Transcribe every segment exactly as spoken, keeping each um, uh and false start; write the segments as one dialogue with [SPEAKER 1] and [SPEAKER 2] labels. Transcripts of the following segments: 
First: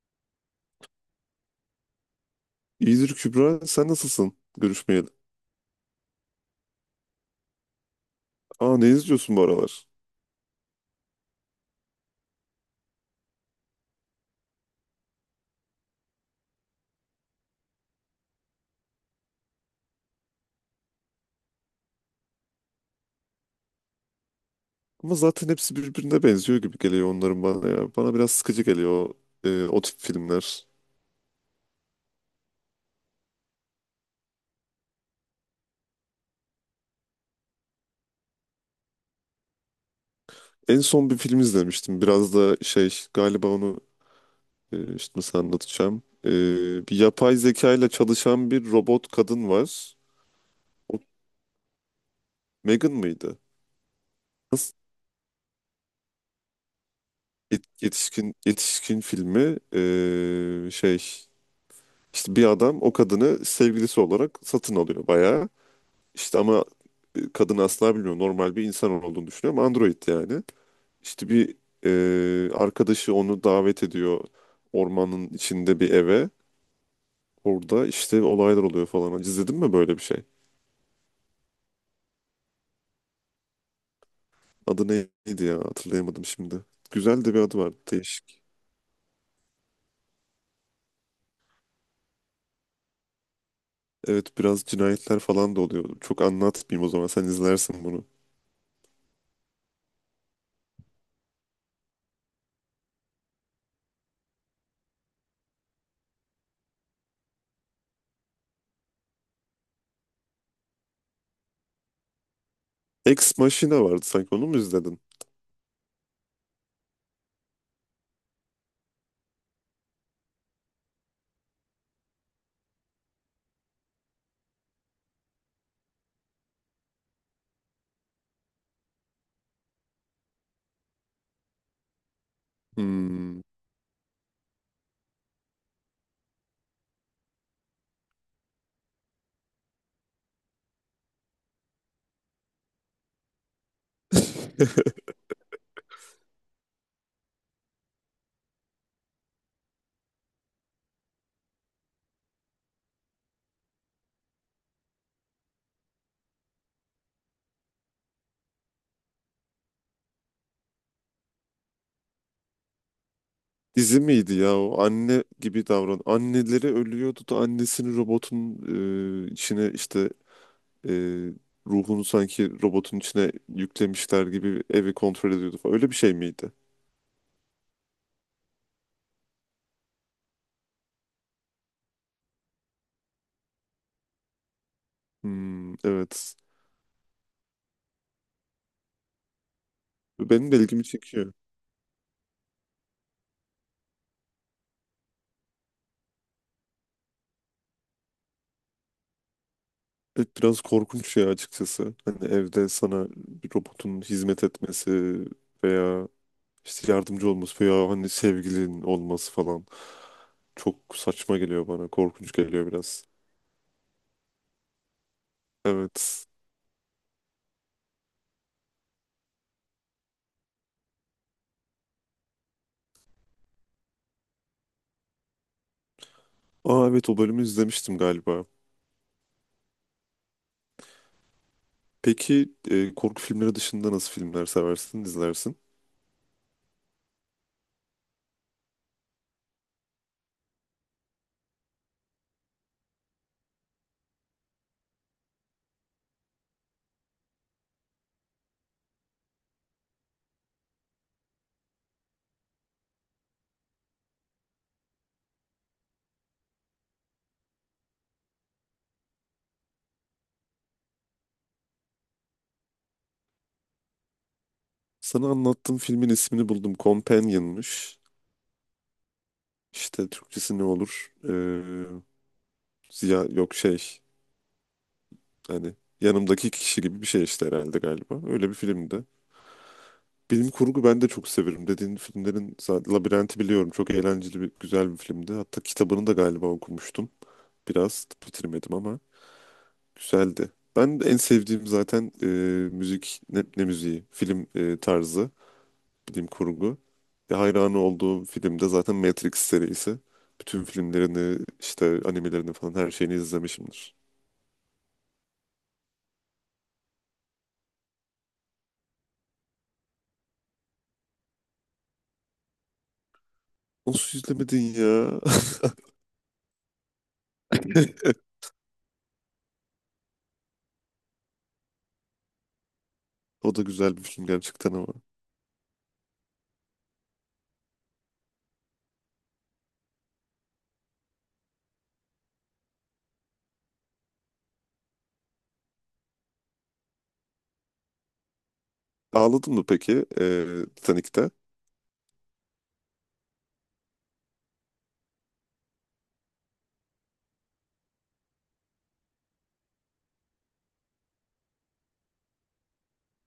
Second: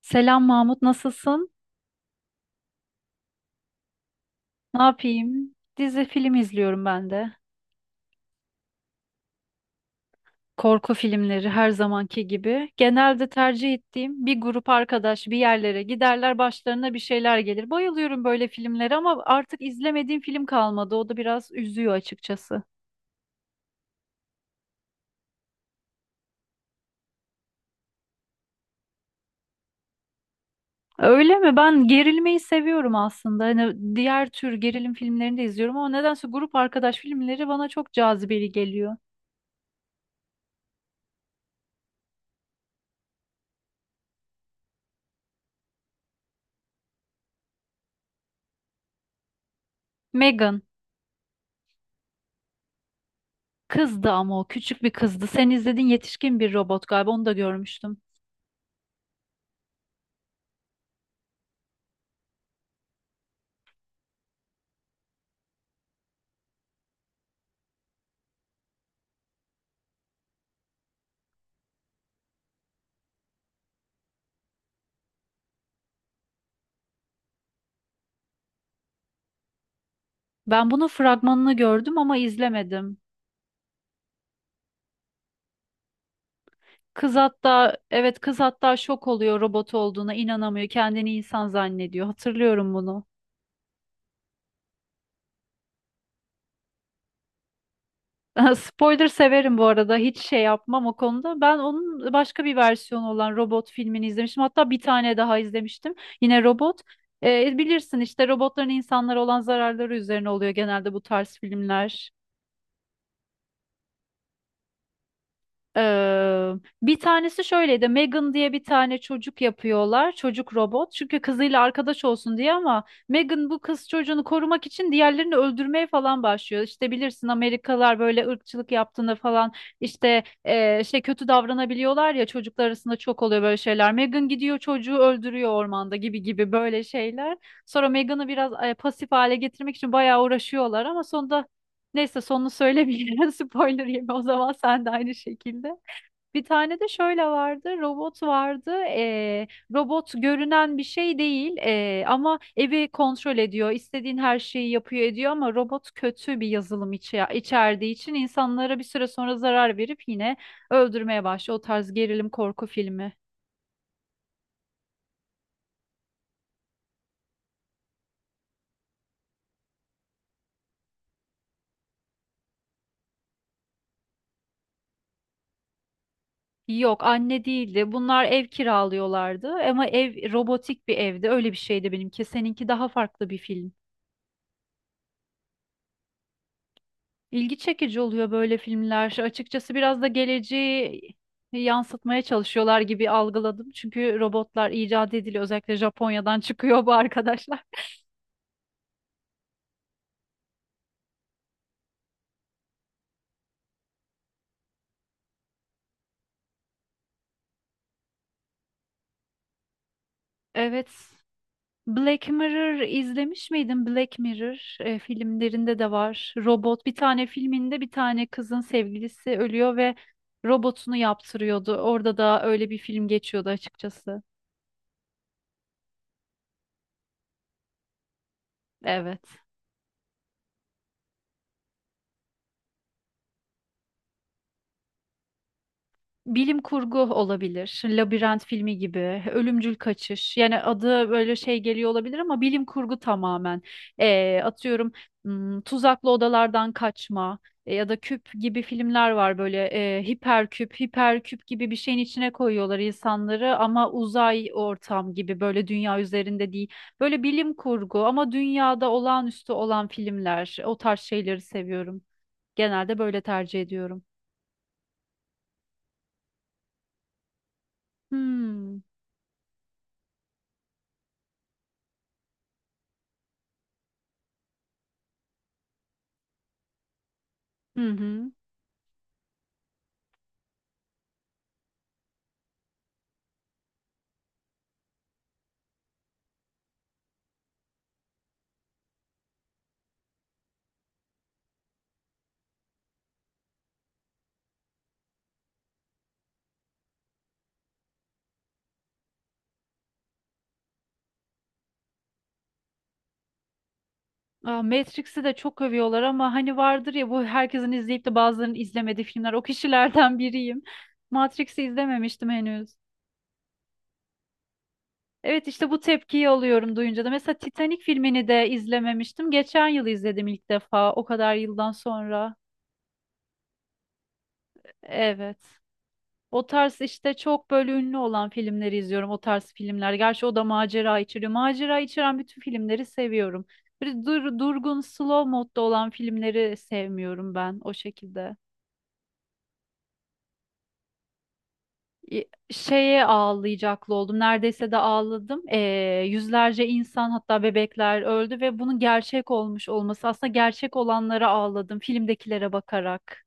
[SPEAKER 1] Selam Mahmut, nasılsın?
[SPEAKER 2] İyidir Kübra. Sen nasılsın?
[SPEAKER 1] Ne
[SPEAKER 2] Görüşmeyeli.
[SPEAKER 1] yapayım? Dizi film izliyorum ben de.
[SPEAKER 2] Aa, ne izliyorsun bu aralar?
[SPEAKER 1] Korku filmleri her zamanki gibi. Genelde tercih ettiğim bir grup arkadaş bir yerlere giderler, başlarına bir şeyler gelir. Bayılıyorum böyle filmlere ama artık izlemediğim film kalmadı. O da biraz üzüyor açıkçası.
[SPEAKER 2] Ama zaten hepsi birbirine benziyor gibi geliyor onların bana ya. Bana biraz sıkıcı geliyor o, e, o tip filmler.
[SPEAKER 1] Öyle mi? Ben gerilmeyi seviyorum aslında. Hani diğer tür gerilim filmlerini de izliyorum ama nedense grup arkadaş filmleri bana çok cazibeli geliyor.
[SPEAKER 2] En son bir film izlemiştim. Biraz da şey galiba onu e, işte nasıl anlatacağım. E, bir yapay zeka ile çalışan bir robot kadın var.
[SPEAKER 1] Megan.
[SPEAKER 2] O Megan mıydı?
[SPEAKER 1] Kızdı ama o
[SPEAKER 2] Nasıl?
[SPEAKER 1] küçük bir kızdı. Sen izledin yetişkin bir robot galiba onu da
[SPEAKER 2] Yet-
[SPEAKER 1] görmüştüm.
[SPEAKER 2] Yetişkin yetişkin filmi e, şey, işte bir adam o kadını sevgilisi olarak satın alıyor bayağı. İşte ama e, kadın asla bilmiyor. Normal bir insan olduğunu düşünüyor ama android yani. İşte bir e, arkadaşı onu davet ediyor ormanın içinde bir eve. Orada işte olaylar oluyor falan. Hiç İzledin mi böyle bir şey?
[SPEAKER 1] Ben bunun fragmanını gördüm ama izlemedim.
[SPEAKER 2] Adı neydi ya? Hatırlayamadım şimdi.
[SPEAKER 1] Kız
[SPEAKER 2] Güzel de bir adı var.
[SPEAKER 1] hatta evet kız
[SPEAKER 2] Değişik.
[SPEAKER 1] hatta şok oluyor robot olduğuna inanamıyor. Kendini insan zannediyor. Hatırlıyorum bunu.
[SPEAKER 2] Evet, biraz cinayetler falan da oluyor. Çok anlatmayayım o zaman. Sen izlersin bunu.
[SPEAKER 1] Spoiler severim bu arada. Hiç şey yapmam o konuda. Ben onun başka bir versiyonu olan robot filmini izlemiştim. Hatta bir tane daha izlemiştim. Yine robot. Ee, bilirsin işte robotların insanlara olan zararları üzerine oluyor genelde bu tarz filmler.
[SPEAKER 2] Ex Machina vardı sanki. Onu mu izledin?
[SPEAKER 1] Ee, bir tanesi şöyleydi. Megan diye bir tane çocuk yapıyorlar. Çocuk robot. Çünkü kızıyla arkadaş olsun diye ama Megan bu kız çocuğunu korumak için diğerlerini öldürmeye falan başlıyor. İşte bilirsin Amerikalılar böyle ırkçılık yaptığında falan işte e, şey kötü davranabiliyorlar ya çocuklar arasında çok
[SPEAKER 2] Hmm.
[SPEAKER 1] oluyor böyle şeyler. Megan gidiyor çocuğu öldürüyor ormanda gibi gibi böyle şeyler. Sonra Megan'ı biraz e, pasif hale getirmek için bayağı uğraşıyorlar ama sonunda neyse sonunu söylemeyeyim. Spoiler yeme o zaman sen de aynı şekilde. Bir tane de şöyle vardı, robot vardı. Ee, robot görünen bir şey değil ee, ama evi kontrol ediyor, istediğin her şeyi yapıyor ediyor ama robot kötü bir yazılım içe içerdiği için insanlara bir süre sonra zarar verip yine öldürmeye başlıyor. O tarz gerilim korku filmi.
[SPEAKER 2] Dizi miydi ya o anne gibi davran. Anneleri ölüyordu da annesini robotun e, içine, işte e, ruhunu sanki robotun içine yüklemişler gibi evi kontrol ediyordu falan. Öyle bir şey miydi?
[SPEAKER 1] Yok, anne değildi. Bunlar ev kiralıyorlardı ama ev robotik bir evdi. Öyle bir şeydi benimki. Seninki daha farklı bir film.
[SPEAKER 2] Hmm, evet.
[SPEAKER 1] İlgi çekici oluyor böyle filmler. Açıkçası biraz da
[SPEAKER 2] Benim de ilgimi
[SPEAKER 1] geleceği
[SPEAKER 2] çekiyor.
[SPEAKER 1] yansıtmaya çalışıyorlar gibi algıladım. Çünkü robotlar icat ediliyor. Özellikle Japonya'dan çıkıyor bu arkadaşlar.
[SPEAKER 2] Evet, biraz korkunç ya açıkçası. Hani evde sana bir robotun hizmet etmesi veya işte yardımcı olması veya hani sevgilin olması falan
[SPEAKER 1] Evet.
[SPEAKER 2] çok saçma geliyor bana.
[SPEAKER 1] Black
[SPEAKER 2] Korkunç geliyor
[SPEAKER 1] Mirror
[SPEAKER 2] biraz.
[SPEAKER 1] izlemiş miydin? Black Mirror e, filmlerinde de
[SPEAKER 2] Evet.
[SPEAKER 1] var. Robot bir tane filminde bir tane kızın sevgilisi ölüyor ve robotunu yaptırıyordu. Orada da öyle bir film geçiyordu açıkçası.
[SPEAKER 2] Aa evet, o bölümü izlemiştim galiba.
[SPEAKER 1] Evet.
[SPEAKER 2] Peki e, korku filmleri dışında nasıl filmler seversin, izlersin?
[SPEAKER 1] Bilim kurgu olabilir. Labirent filmi gibi, Ölümcül Kaçış. Yani adı böyle şey geliyor olabilir ama bilim kurgu tamamen. Ee, atıyorum hmm, tuzaklı odalardan kaçma e, ya da küp gibi filmler var böyle e, hiperküp, hiperküp gibi bir şeyin içine koyuyorlar insanları ama uzay ortam gibi böyle dünya üzerinde değil. Böyle bilim kurgu ama dünyada olağanüstü olan filmler. O tarz şeyleri seviyorum. Genelde böyle tercih ediyorum.
[SPEAKER 2] Sana anlattığım filmin ismini buldum. Companion'mış.
[SPEAKER 1] Hmm.
[SPEAKER 2] İşte Türkçesi ne olur? Ee, ziya yok şey, hani yanımdaki kişi gibi bir şey işte herhalde
[SPEAKER 1] Hı
[SPEAKER 2] galiba.
[SPEAKER 1] hı.
[SPEAKER 2] Öyle bir filmdi. Bilim kurgu ben de çok severim. Dediğin filmlerin zaten Labirenti biliyorum. Çok eğlenceli bir güzel bir filmdi. Hatta kitabını da galiba okumuştum. Biraz bitirmedim ama güzeldi. Ben de en sevdiğim zaten e, müzik ne, ne müziği? Film e, tarzı, bilim kurgu. Ve hayranı olduğum film de zaten Matrix serisi. Bütün filmlerini, işte animelerini falan her şeyini izlemişimdir.
[SPEAKER 1] Aa, Matrix'i de çok övüyorlar ama hani vardır ya bu herkesin izleyip de bazılarının izlemediği filmler. O kişilerden biriyim. Matrix'i izlememiştim henüz.
[SPEAKER 2] Nasıl izlemedin ya?
[SPEAKER 1] Evet işte bu tepkiyi alıyorum duyunca da. Mesela Titanic filmini de izlememiştim. Geçen yıl izledim ilk defa o kadar yıldan sonra.
[SPEAKER 2] O da güzel bir film gerçekten ama.
[SPEAKER 1] Evet. O tarz işte çok böyle ünlü olan filmleri izliyorum. O tarz filmler. Gerçi o da macera içeriyor. Macera içeren bütün filmleri seviyorum. Böyle dur, durgun, slow modda olan filmleri sevmiyorum ben o şekilde.
[SPEAKER 2] Ağladın mı peki e, Titanic'te?
[SPEAKER 1] Y- şeye ağlayacaklı oldum. Neredeyse de ağladım. Ee, yüzlerce insan hatta bebekler öldü ve bunun gerçek olmuş olması aslında gerçek olanlara ağladım filmdekilere bakarak.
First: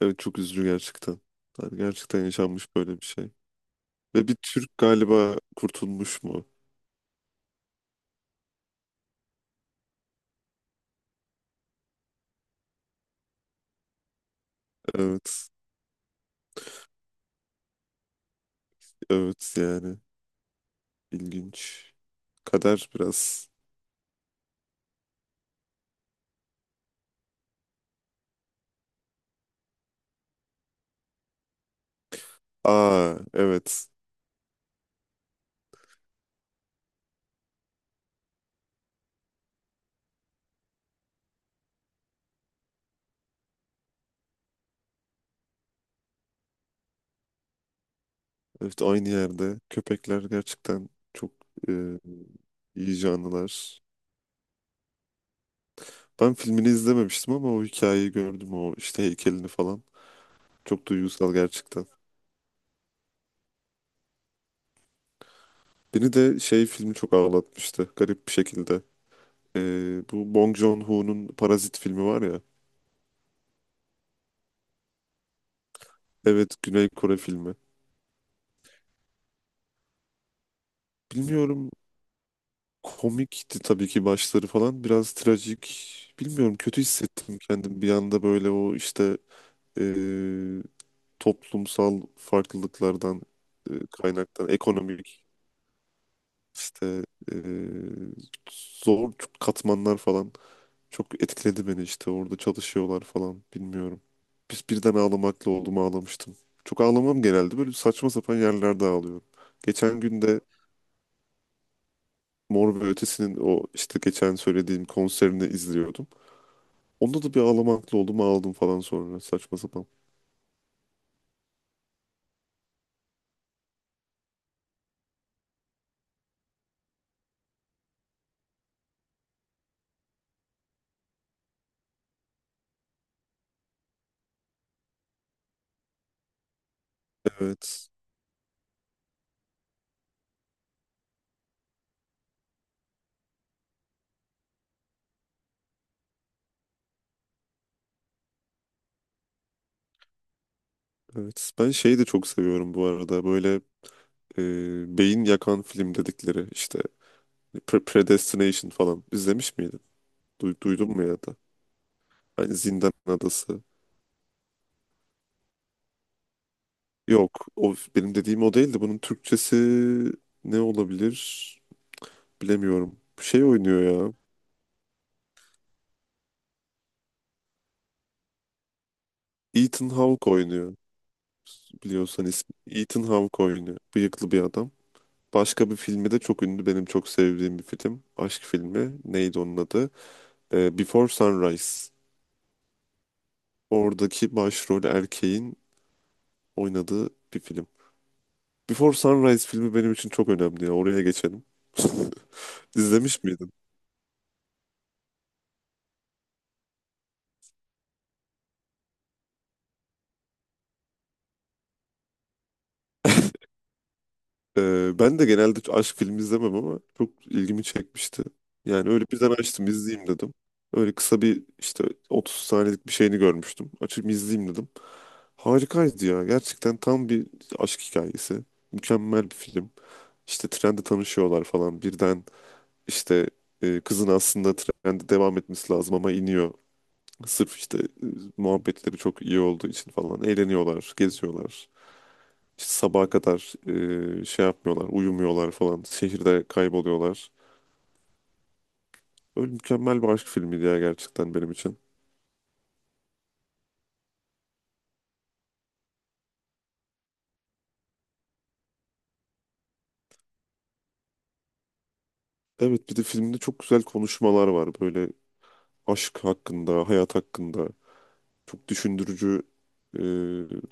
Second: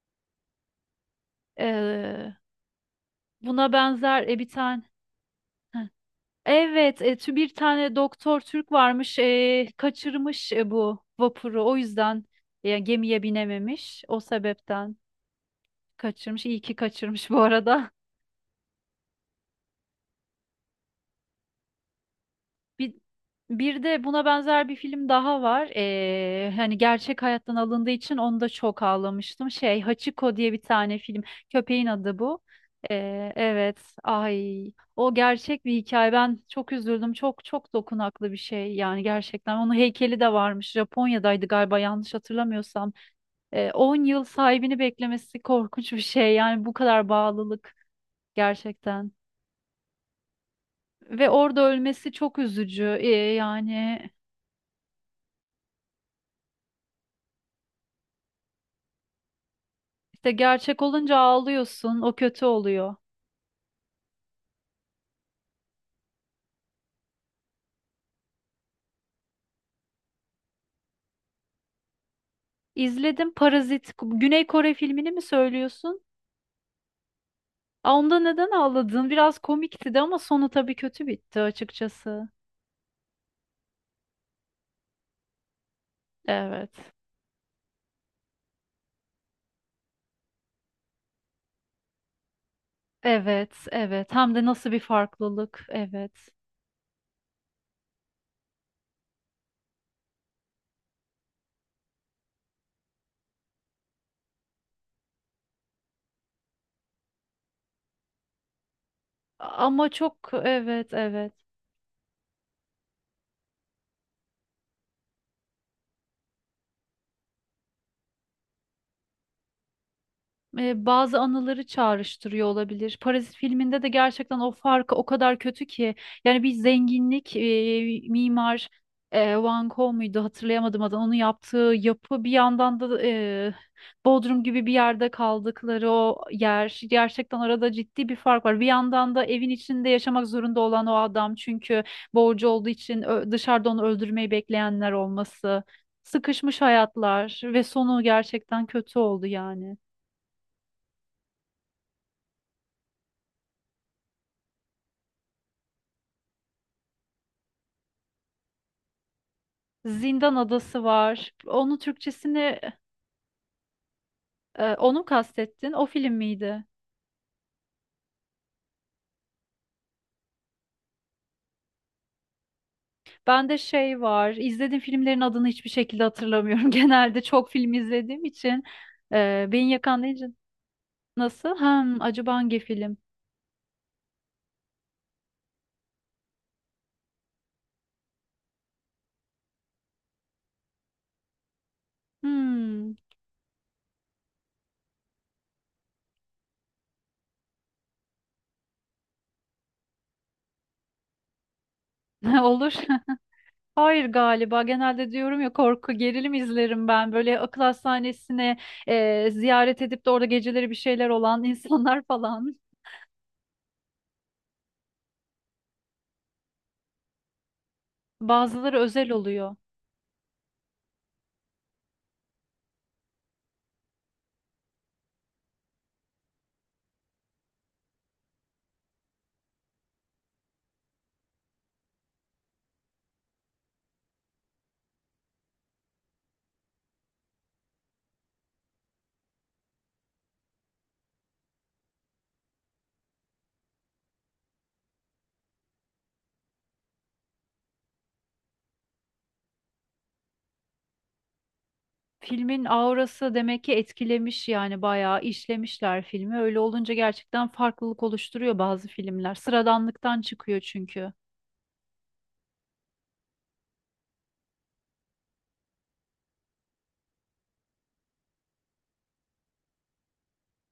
[SPEAKER 2] Evet, çok üzücü gerçekten. Yani gerçekten
[SPEAKER 1] Ee,
[SPEAKER 2] yaşanmış böyle bir şey.
[SPEAKER 1] buna benzer
[SPEAKER 2] Ve bir
[SPEAKER 1] e, bir
[SPEAKER 2] Türk
[SPEAKER 1] tane.
[SPEAKER 2] galiba
[SPEAKER 1] Heh.
[SPEAKER 2] kurtulmuş mu?
[SPEAKER 1] Evet, e, tü- bir tane doktor Türk varmış, e, kaçırmış e, bu vapuru. O yüzden e, gemiye binememiş. O sebepten
[SPEAKER 2] Evet.
[SPEAKER 1] kaçırmış. İyi ki kaçırmış bu arada.
[SPEAKER 2] Evet yani. İlginç. Kader
[SPEAKER 1] Bir,
[SPEAKER 2] biraz.
[SPEAKER 1] bir de buna benzer bir film daha var. Ee, hani gerçek hayattan alındığı için onu da çok ağlamıştım. Şey Hachiko diye bir tane film. Köpeğin adı bu.
[SPEAKER 2] Aa
[SPEAKER 1] Ee,
[SPEAKER 2] evet.
[SPEAKER 1] evet. Ay. O gerçek bir hikaye. Ben çok üzüldüm. Çok çok dokunaklı bir şey. Yani gerçekten. Onun heykeli de varmış. Japonya'daydı galiba yanlış hatırlamıyorsam. Ee, on yıl sahibini beklemesi korkunç bir şey. Yani bu kadar bağlılık
[SPEAKER 2] Evet, aynı
[SPEAKER 1] gerçekten.
[SPEAKER 2] yerde. Köpekler gerçekten
[SPEAKER 1] Ve
[SPEAKER 2] çok
[SPEAKER 1] orada
[SPEAKER 2] e,
[SPEAKER 1] ölmesi çok üzücü.
[SPEAKER 2] iyi
[SPEAKER 1] Ee,
[SPEAKER 2] canlılar.
[SPEAKER 1] yani
[SPEAKER 2] Ben filmini izlememiştim ama o hikayeyi gördüm. O işte heykelini falan.
[SPEAKER 1] İşte gerçek
[SPEAKER 2] Çok
[SPEAKER 1] olunca
[SPEAKER 2] duygusal gerçekten.
[SPEAKER 1] ağlıyorsun, o kötü oluyor.
[SPEAKER 2] Beni de şey filmi çok ağlatmıştı. Garip bir şekilde. E, Bu Bong Joon-ho'nun Parazit filmi var ya.
[SPEAKER 1] İzledim Parazit, Güney Kore filmini mi söylüyorsun?
[SPEAKER 2] Evet, Güney Kore filmi.
[SPEAKER 1] Aa, onda neden ağladın? Biraz komikti de ama sonu tabii kötü bitti
[SPEAKER 2] Bilmiyorum,
[SPEAKER 1] açıkçası.
[SPEAKER 2] komikti tabii ki başları falan. Biraz trajik. Bilmiyorum,
[SPEAKER 1] Evet.
[SPEAKER 2] kötü hissettim kendim bir anda böyle o işte e, toplumsal farklılıklardan
[SPEAKER 1] Evet,
[SPEAKER 2] e,
[SPEAKER 1] evet. Hem de
[SPEAKER 2] kaynaklanan
[SPEAKER 1] nasıl bir
[SPEAKER 2] ekonomik
[SPEAKER 1] farklılık. Evet.
[SPEAKER 2] işte e, zor katmanlar falan çok etkiledi beni işte orada çalışıyorlar falan bilmiyorum. Biz birden ağlamakla oldum ağlamıştım. Çok ağlamam, genelde böyle saçma sapan yerlerde ağlıyorum.
[SPEAKER 1] Ama
[SPEAKER 2] Geçen gün
[SPEAKER 1] çok
[SPEAKER 2] de
[SPEAKER 1] evet, evet.
[SPEAKER 2] Mor ve Ötesi'nin o işte geçen söylediğim konserini izliyordum. Onda da bir ağlamaklı oldum ağladım falan sonra saçma sapan.
[SPEAKER 1] E, bazı anıları çağrıştırıyor olabilir. Parazit filminde de gerçekten o farkı o kadar kötü ki yani bir zenginlik e, mimar e, Van Gogh muydu hatırlayamadım adını onun yaptığı yapı bir yandan da e, Bodrum gibi bir yerde kaldıkları o yer gerçekten arada
[SPEAKER 2] Evet.
[SPEAKER 1] ciddi bir fark var. Bir yandan da evin içinde yaşamak zorunda olan o adam çünkü borcu olduğu için ö- dışarıda onu öldürmeyi bekleyenler olması. Sıkışmış hayatlar ve sonu gerçekten kötü oldu yani.
[SPEAKER 2] Evet. Ben şeyi de çok seviyorum bu arada. Böyle e, beyin yakan film dedikleri işte, Pre- Predestination falan izlemiş miydin?
[SPEAKER 1] Zindan
[SPEAKER 2] Du-
[SPEAKER 1] Adası
[SPEAKER 2] duydun mu ya
[SPEAKER 1] var.
[SPEAKER 2] da?
[SPEAKER 1] Onun
[SPEAKER 2] Hani
[SPEAKER 1] Türkçesini
[SPEAKER 2] Zindan Adası.
[SPEAKER 1] e, onu mu kastettin? O film miydi?
[SPEAKER 2] Yok, o benim dediğim o değildi. Bunun Türkçesi ne olabilir bilemiyorum. Şey
[SPEAKER 1] Ben de
[SPEAKER 2] oynuyor
[SPEAKER 1] şey
[SPEAKER 2] ya.
[SPEAKER 1] var. İzlediğim filmlerin adını hiçbir şekilde hatırlamıyorum. Genelde çok film izlediğim için e, beni
[SPEAKER 2] Ethan
[SPEAKER 1] yakan deyince
[SPEAKER 2] Hawke oynuyor.
[SPEAKER 1] nasıl? Hmm,
[SPEAKER 2] Biliyorsan
[SPEAKER 1] acaba
[SPEAKER 2] ismi.
[SPEAKER 1] hangi film?
[SPEAKER 2] Ethan Hawke oynuyor. Bıyıklı bir adam. Başka bir filmi de çok ünlü. Benim çok sevdiğim bir film. Aşk filmi. Neydi onun adı? Ee, Before Sunrise.
[SPEAKER 1] Hmm,
[SPEAKER 2] Oradaki başrol erkeğin oynadığı bir film. Before Sunrise filmi benim için çok önemli ya. Oraya geçelim.
[SPEAKER 1] olur.
[SPEAKER 2] İzlemiş miydin?
[SPEAKER 1] Hayır galiba. Genelde diyorum ya korku, gerilim izlerim ben. Böyle akıl hastanesine e, ziyaret edip de orada geceleri bir şeyler olan insanlar falan.
[SPEAKER 2] Ee, ben de genelde aşk filmi izlemem ama çok ilgimi çekmişti.
[SPEAKER 1] Bazıları
[SPEAKER 2] Yani öyle
[SPEAKER 1] özel
[SPEAKER 2] birden
[SPEAKER 1] oluyor.
[SPEAKER 2] açtım izleyeyim dedim. Öyle kısa bir işte otuz saniyelik bir şeyini görmüştüm. Açıp izleyeyim dedim. Harikaydı ya. Gerçekten tam bir aşk hikayesi. Mükemmel bir film. İşte trende tanışıyorlar falan. Birden işte e, kızın aslında trende devam etmesi lazım ama iniyor. Sırf işte e, muhabbetleri çok iyi olduğu için falan eğleniyorlar, geziyorlar. İşte sabaha kadar e, şey yapmıyorlar, uyumuyorlar falan. Şehirde kayboluyorlar. Öyle mükemmel bir aşk filmiydi ya gerçekten benim için.
[SPEAKER 1] Filmin aurası demek ki etkilemiş yani bayağı işlemişler filmi. Öyle olunca gerçekten farklılık oluşturuyor bazı filmler. Sıradanlıktan çıkıyor çünkü.
[SPEAKER 2] Evet, bir de filmde çok güzel konuşmalar var. Böyle aşk hakkında, hayat hakkında. Çok düşündürücü, e,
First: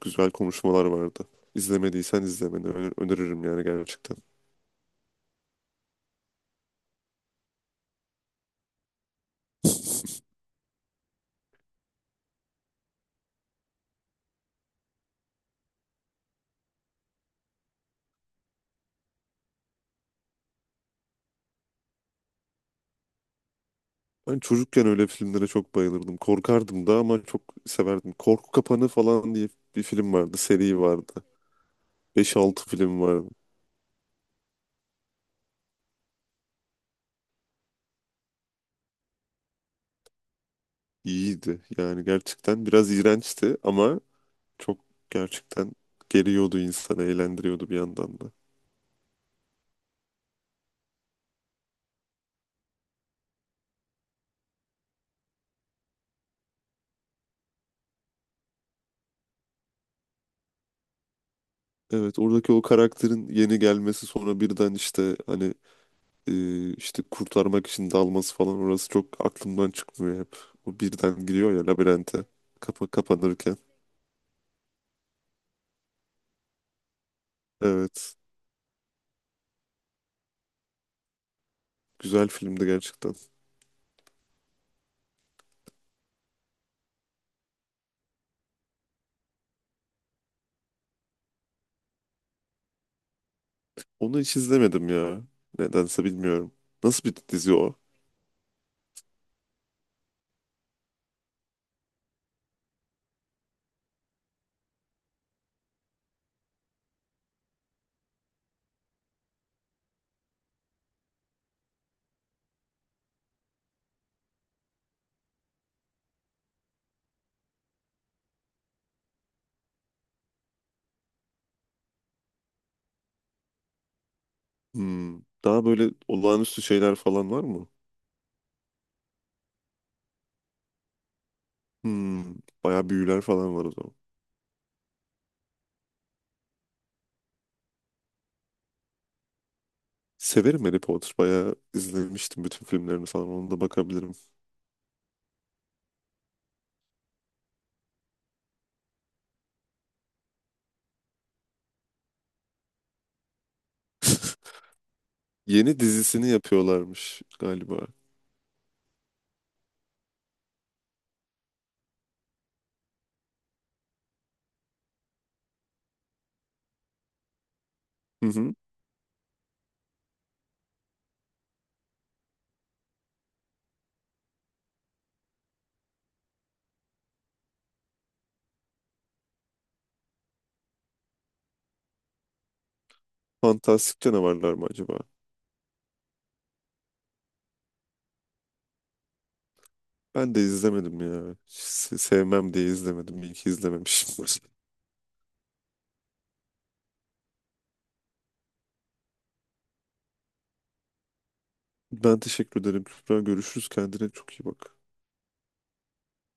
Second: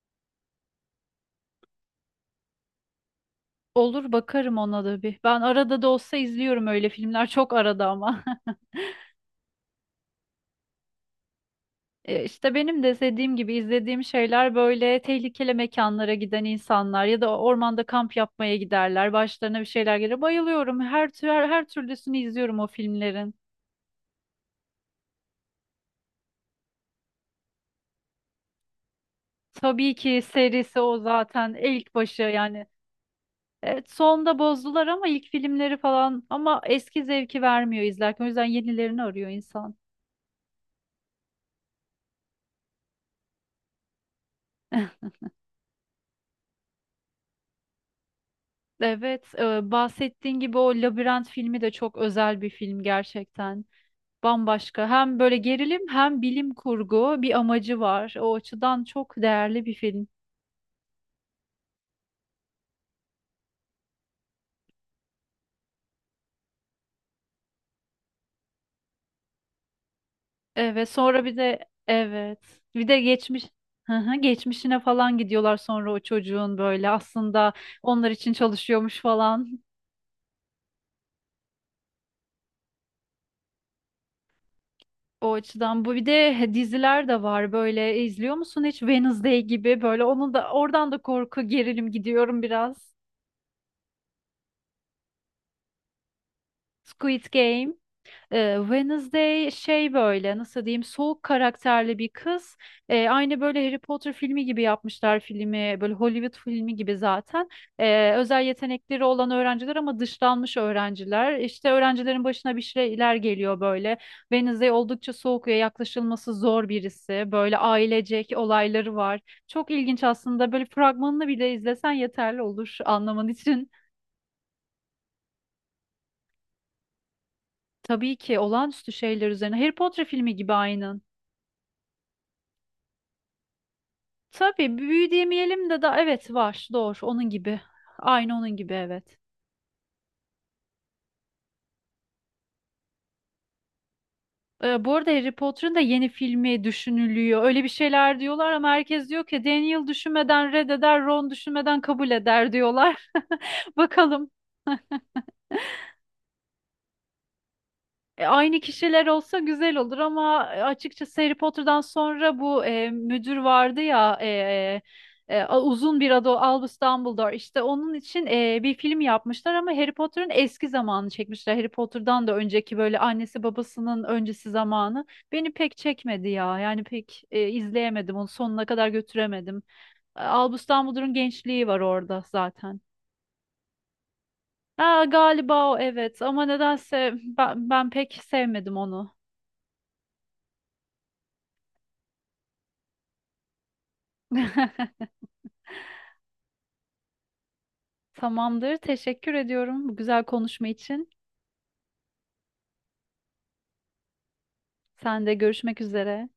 [SPEAKER 2] güzel konuşmalar vardı. İzlemediysen izlemeni ö- öneririm yani
[SPEAKER 1] Olur
[SPEAKER 2] gerçekten.
[SPEAKER 1] bakarım ona da bir. Ben arada da olsa izliyorum öyle filmler. Çok arada ama. E, İşte benim de dediğim gibi izlediğim şeyler böyle tehlikeli mekanlara giden insanlar ya da ormanda kamp yapmaya giderler. Başlarına bir şeyler gelir. Bayılıyorum. Her tür her, her türlüsünü izliyorum o filmlerin.
[SPEAKER 2] Ben çocukken öyle filmlere çok bayılırdım. Korkardım da ama çok severdim. Korku Kapanı falan diye bir
[SPEAKER 1] Tabii
[SPEAKER 2] film
[SPEAKER 1] ki
[SPEAKER 2] vardı. Seri
[SPEAKER 1] serisi o
[SPEAKER 2] vardı.
[SPEAKER 1] zaten ilk başı
[SPEAKER 2] Beş
[SPEAKER 1] yani.
[SPEAKER 2] altı film vardı.
[SPEAKER 1] Evet, sonda bozdular ama ilk filmleri falan ama eski zevki vermiyor izlerken. O yüzden yenilerini arıyor insan.
[SPEAKER 2] İyiydi. Yani gerçekten biraz iğrençti ama çok gerçekten geliyordu insanı, eğlendiriyordu bir yandan da.
[SPEAKER 1] Evet, e, bahsettiğin gibi o Labirent filmi de çok özel bir film gerçekten. Bambaşka. Hem böyle gerilim hem bilim kurgu bir amacı var. O açıdan çok değerli bir film.
[SPEAKER 2] Evet, oradaki o karakterin yeni gelmesi sonra birden işte hani e, işte kurtarmak için dalması falan orası çok aklımdan çıkmıyor hep. O
[SPEAKER 1] Evet, sonra
[SPEAKER 2] birden
[SPEAKER 1] bir
[SPEAKER 2] giriyor ya
[SPEAKER 1] de
[SPEAKER 2] labirente
[SPEAKER 1] evet.
[SPEAKER 2] kapa
[SPEAKER 1] Bir de geçmiş.
[SPEAKER 2] kapanırken.
[SPEAKER 1] Hı hı, geçmişine falan gidiyorlar sonra o çocuğun böyle aslında onlar
[SPEAKER 2] Evet,
[SPEAKER 1] için çalışıyormuş falan.
[SPEAKER 2] güzel filmdi gerçekten.
[SPEAKER 1] O açıdan bu bir de diziler de var böyle. E, izliyor musun hiç Wednesday gibi böyle onu da oradan da korku gerilim gidiyorum biraz.
[SPEAKER 2] Onu hiç izlemedim ya. Nedense bilmiyorum. Nasıl bir
[SPEAKER 1] Squid
[SPEAKER 2] dizi
[SPEAKER 1] Game.
[SPEAKER 2] o?
[SPEAKER 1] Ee, Wednesday şey böyle nasıl diyeyim soğuk karakterli bir kız. Ee, aynı böyle Harry Potter filmi gibi yapmışlar filmi böyle Hollywood filmi gibi zaten. Ee, özel yetenekleri olan öğrenciler ama dışlanmış öğrenciler. İşte öğrencilerin başına bir şeyler geliyor böyle. Wednesday oldukça soğuk ve yaklaşılması zor birisi. Böyle ailecek olayları var. Çok ilginç aslında böyle fragmanını bile izlesen yeterli olur anlaman için.
[SPEAKER 2] Hmm. Daha böyle olağanüstü şeyler falan var mı?
[SPEAKER 1] Tabii ki olağanüstü şeyler üzerine. Harry Potter filmi gibi aynen.
[SPEAKER 2] Hmm. Bayağı büyüler falan var o zaman.
[SPEAKER 1] Tabii büyü demeyelim de da evet var doğru onun gibi. Aynı onun gibi evet.
[SPEAKER 2] Severim Harry Potter. Bayağı izlemiştim bütün filmlerini falan. Onu da bakabilirim.
[SPEAKER 1] Ee, bu arada Harry Potter'ın da yeni filmi düşünülüyor. Öyle bir şeyler diyorlar ama herkes diyor ki Daniel düşünmeden reddeder, Ron düşünmeden kabul eder diyorlar. Bakalım.
[SPEAKER 2] Yeni dizisini yapıyorlarmış galiba.
[SPEAKER 1] E, aynı kişiler olsa güzel olur ama e, açıkçası Harry Potter'dan sonra bu e, müdür vardı ya e, e, e, a- uzun bir adı o, Albus Dumbledore işte onun için
[SPEAKER 2] Hı hı.
[SPEAKER 1] e, bir film yapmışlar ama Harry Potter'ın eski zamanını çekmişler. Harry Potter'dan da önceki böyle annesi babasının öncesi zamanı beni pek çekmedi ya yani pek e, izleyemedim onu sonuna kadar götüremedim. E, Albus Dumbledore'un gençliği var orada zaten.
[SPEAKER 2] Fantastik Canavarlar mı acaba?
[SPEAKER 1] Ha, galiba o evet ama nedense ben, ben pek sevmedim onu.
[SPEAKER 2] Ben de izlemedim ya. Se- Sevmem diye izlemedim. İyi ki izlememişim.
[SPEAKER 1] Tamamdır. Teşekkür ediyorum bu güzel konuşma için.
[SPEAKER 2] Ben teşekkür ederim. Kübra, görüşürüz. Kendine çok iyi bak.
[SPEAKER 1] Sen de görüşmek üzere.